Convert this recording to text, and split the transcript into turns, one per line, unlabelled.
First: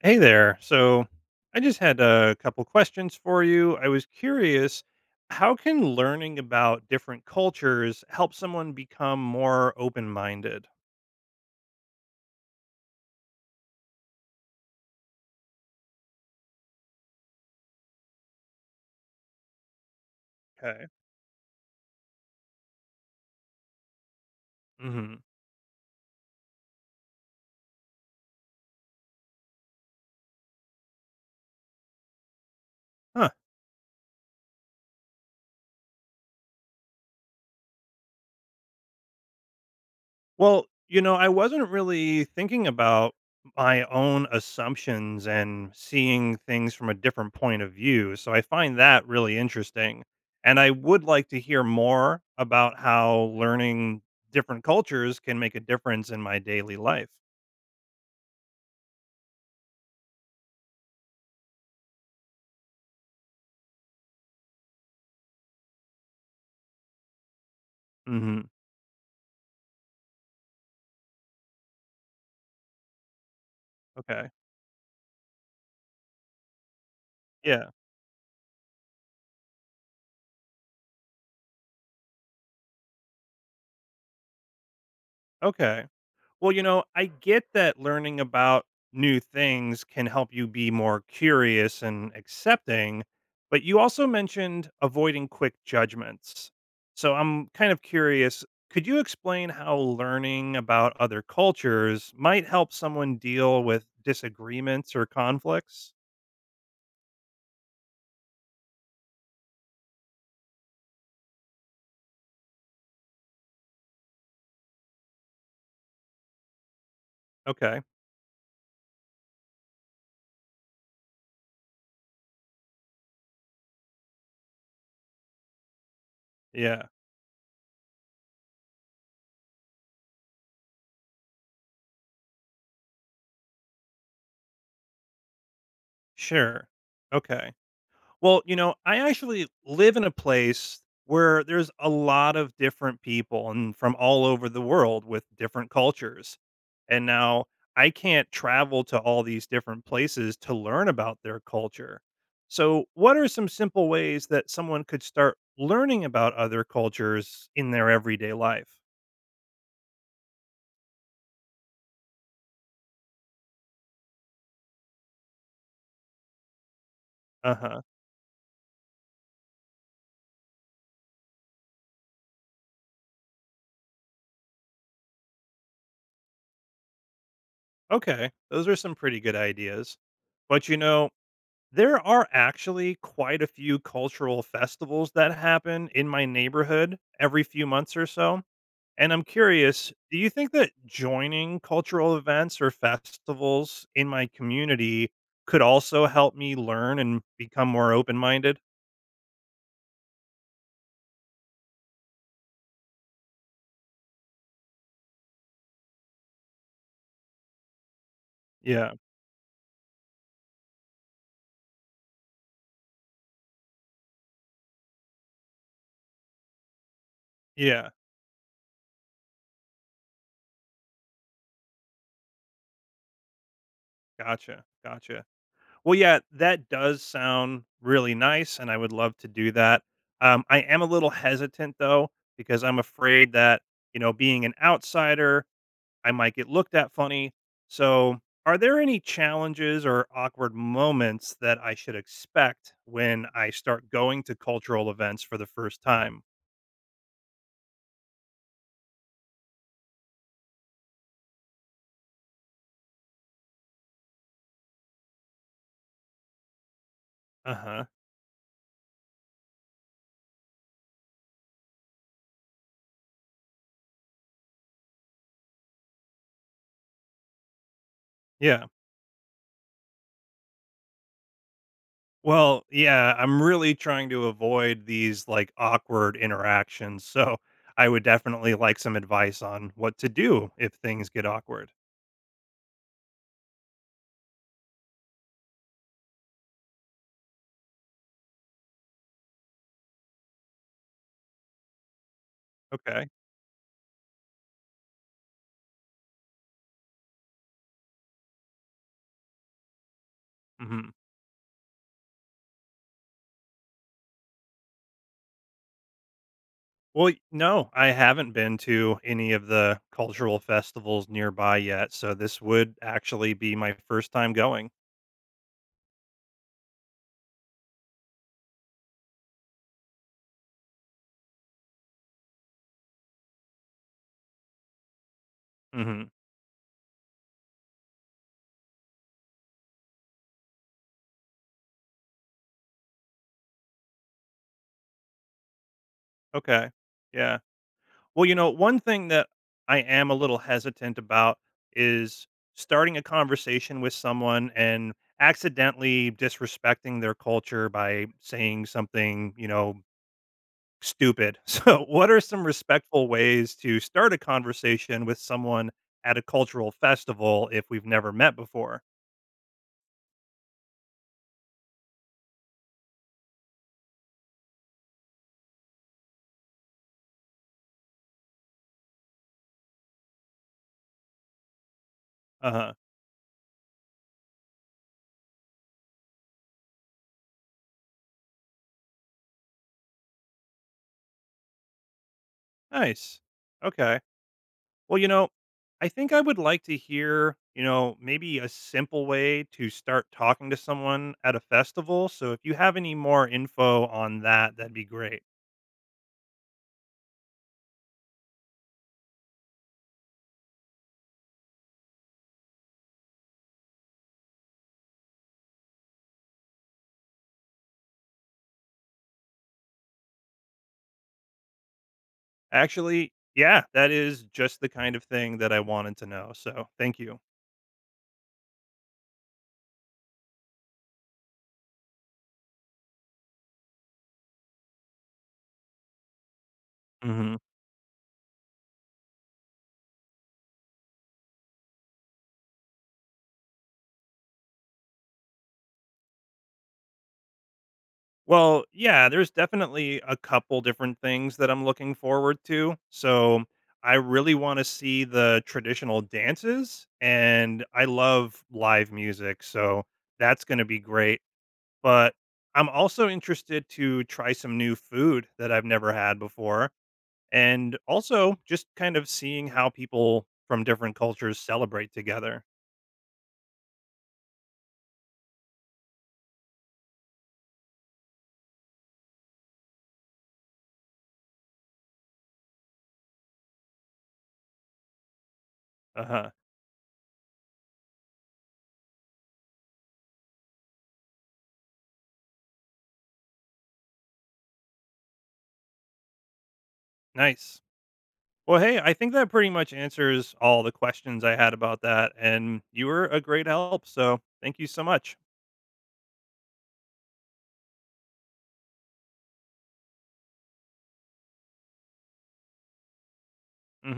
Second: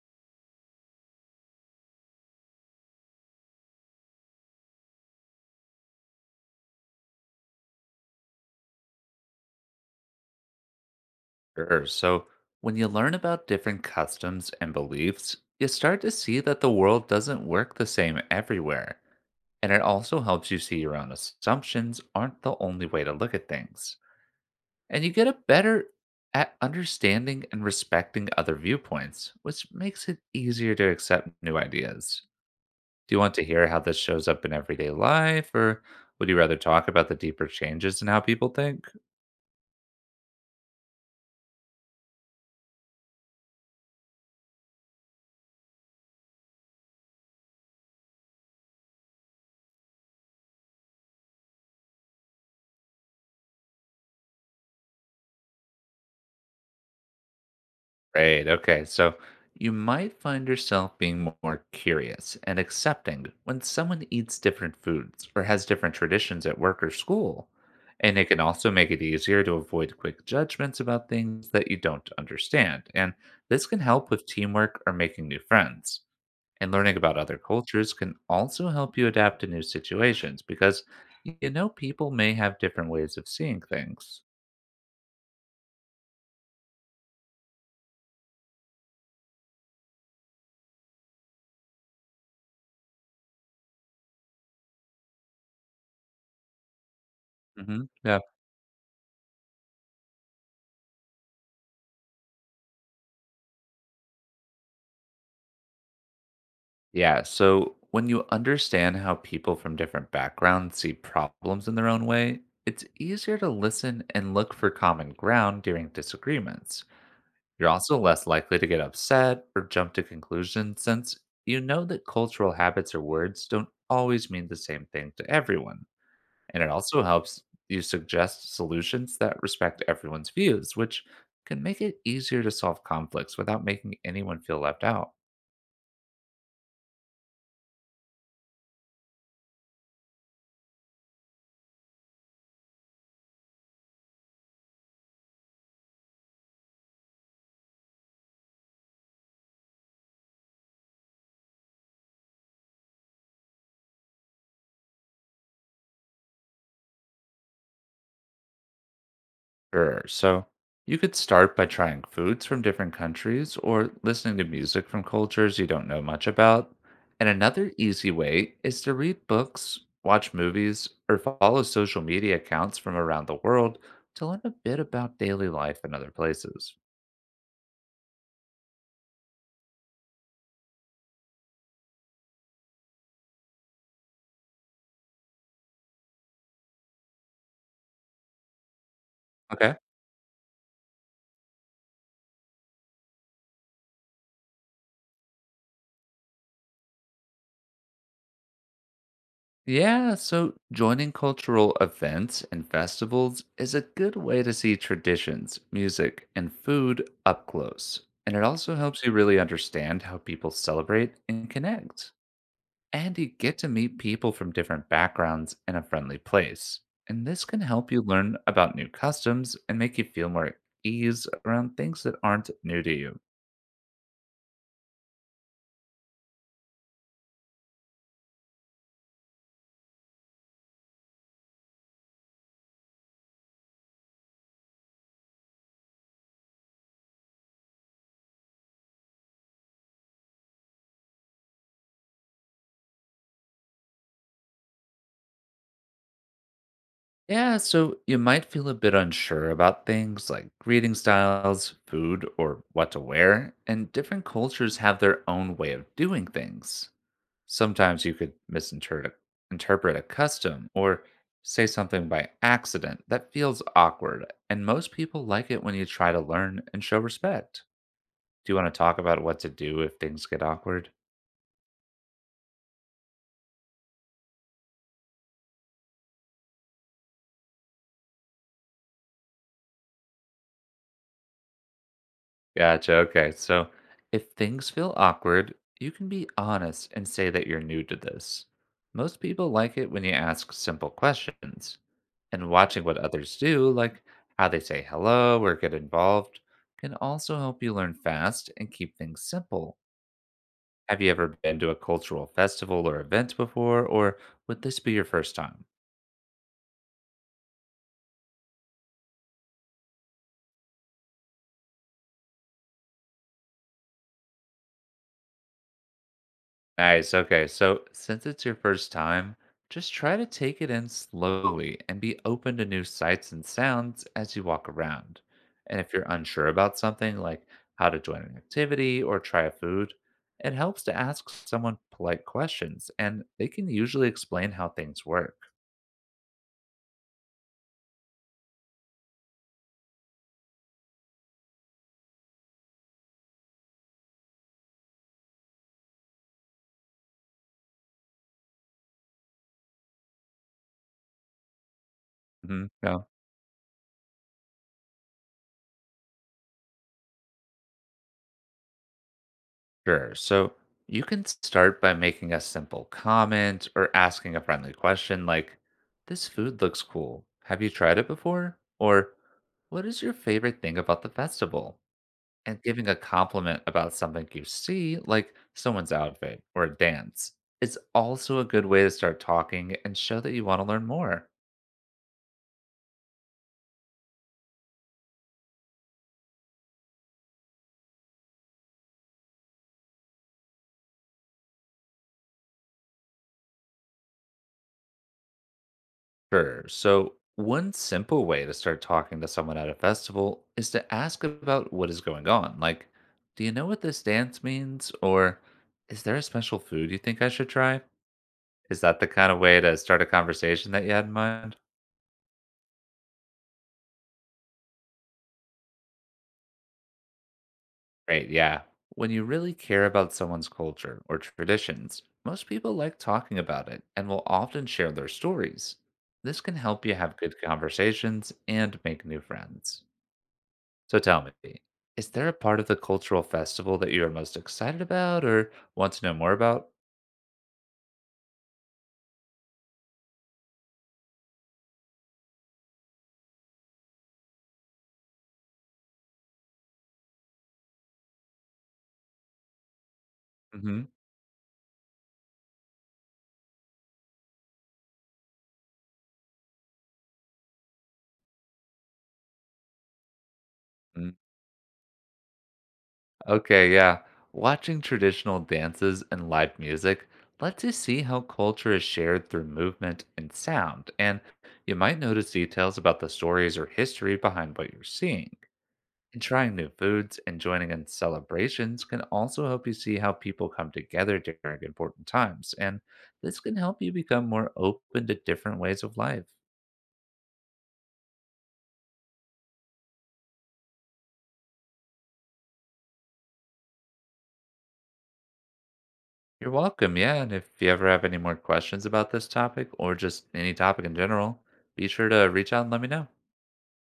Hey there. So I just had a couple questions for you. I was curious, how can learning about different cultures help someone become more open-minded?
Sure. So, when you learn about different customs and beliefs, you start to see that the world doesn't work the same everywhere. And it also helps you see
Okay.
your own assumptions aren't the only way to look at things. And you
Hmm.
get a better at understanding and respecting other viewpoints, which makes it easier to accept new ideas. Do you
Huh.
want to hear how this shows up in everyday life, or would you rather talk about the deeper changes in how people think?
Well, I wasn't really thinking about my own assumptions and seeing things from a different point of view. So I find that really interesting. And I would like to hear more about how learning different cultures can make a difference in my daily life.
Right. Okay. So you might find yourself being more curious and accepting when someone eats different foods or has different traditions at work or school. And it can
Mhm.
also make it easier to avoid quick judgments about things that you don't understand. And this can help with
Okay.
teamwork or making new friends. And learning about other
Yeah.
cultures can also help you adapt to new situations because you know people may have different ways of seeing things.
Okay. Well, I get that learning about new things can help you be more curious and accepting, but you also mentioned avoiding quick judgments. So I'm kind of
Hmm. Yeah.
curious, could you explain how learning about other cultures might help someone deal with disagreements or conflicts?
Yeah. So when you understand how people from different backgrounds see problems in their own way, it's easier to listen and look for common ground during disagreements. You're
Okay.
also less likely to get upset or jump to conclusions since you know that cultural habits or words don't always mean the same thing to everyone. And it
Yeah.
also helps you suggest solutions that respect everyone's views, which can make it easier to solve conflicts without making anyone feel left out.
Sure. Okay. Well, I actually live in a place where there's a lot of different people and from all over the world with different cultures. And now I can't travel to all these different places to learn about their culture. So, what are some simple ways that someone could start learning about other cultures in their everyday life?
Sure. So you could start by trying foods from different countries or listening to music from cultures you don't know much about. And
Uh
another
huh.
easy way is to read books, watch movies, or follow social media accounts from around the world to learn a bit about daily life in other places.
Okay. Those are some pretty good ideas. But there are actually quite a few cultural festivals that happen in my neighborhood every few months or so. And I'm
Okay.
curious, do you think that joining cultural events or festivals in my community could also help me learn and become more open minded?
Yeah, so joining cultural events and festivals is a good way to see traditions, music, and food up close. And it also
Yeah.
helps you really understand how people celebrate and connect. And you get to meet people from different backgrounds in a friendly place. And this can
Yeah.
help you learn about new customs and make you feel more at ease around things that aren't new to you.
Gotcha. Gotcha. Well, yeah, that does sound really nice. And I would love to do that. I am a little hesitant, though, because I'm afraid that, being an outsider, I might get looked at funny. So, are there any challenges or awkward moments that I should expect when I start going to cultural events for the first time?
Yeah, so you might feel a bit unsure about things like greeting styles, food, or what to wear, and different cultures have their own way of doing things.
Uh huh.
Sometimes you could misinterpret interpret a custom or say something by accident that feels awkward, and most people like it when you try to learn and show respect. Do you
Yeah.
want to talk about what to do if things get awkward?
Well, yeah, I'm really trying to avoid these like awkward interactions. So, I would definitely like some advice on what to do if things get awkward.
Gotcha, okay, so if things feel awkward, you can be honest and say that you're new to this. Most people like it when you ask simple questions, and watching what
Okay.
others do, like how they say hello or get involved, can also help you learn fast and keep things simple.
Hmm.
Have you ever been to a cultural festival or event before, or would this be your first time?
Well, no, I haven't been to any of the cultural festivals nearby yet, so this would actually be my first time going.
Nice. Okay. So, since it's your first time, just try to take it in slowly and be open to new sights and sounds as you walk around. And if you're
Hmm.
unsure about something like how to join an activity or try a food, it helps to ask someone polite questions and they can usually explain how things work.
Okay. Yeah. Well, one thing that I am a little hesitant about is starting a conversation with someone and accidentally disrespecting their culture by saying something stupid. So, what are some
Mhm. Yeah.
respectful ways to start a conversation with someone at a cultural festival if we've never met before?
Sure. So you can start by making a simple comment or asking a friendly question like, "This food looks cool. Have you tried it before?" Or, "What is your favorite thing about the festival?" And
Uh-huh.
giving a compliment about something you see, like someone's outfit or a dance, is also a good way to start talking and show that you want to learn more.
Nice. Okay. Well, I think I would like to hear, maybe a simple way to start talking to someone at a festival. So if you have any more info on that, that'd be great.
Sure. So, one simple way to start talking to someone at a festival is to ask about what is going on. Like, do you know what this dance means? Or is there a special food you think I should try? Is that the kind of way to start a conversation that you had in mind?
Actually, yeah, that is just the kind of thing that I wanted to know. So thank you.
Right. Yeah. When you really care about someone's culture or traditions, most people like talking about it and will often share their stories. This can help you have
Hmm.
good conversations and make new friends. So tell me, is there a part of the cultural festival that you're most excited about or want to know more about?
Well, yeah, there's definitely a couple different things that I'm looking forward to. So I really want to see the traditional dances and I love live music. So that's going to be
Hmm.
great. But I'm also interested to try some new food that I've never had before. And also just kind of seeing how people from different cultures celebrate together.
Okay, yeah. Watching traditional dances and live music lets you see how culture is shared through movement and sound, and you might notice details about the stories or history behind what you're seeing.
Uh
And
huh.
trying new foods and joining in celebrations can also help you see how people come together during important times, and this can help you become more open to different ways of life.
Nice. Well, hey, I think that pretty much answers all the questions I had about that. And you were a great help. So thank you so much.
You're welcome. Yeah. And if you ever have any more questions about this topic or just any topic in general, be sure to reach out and let me know.
Hmm.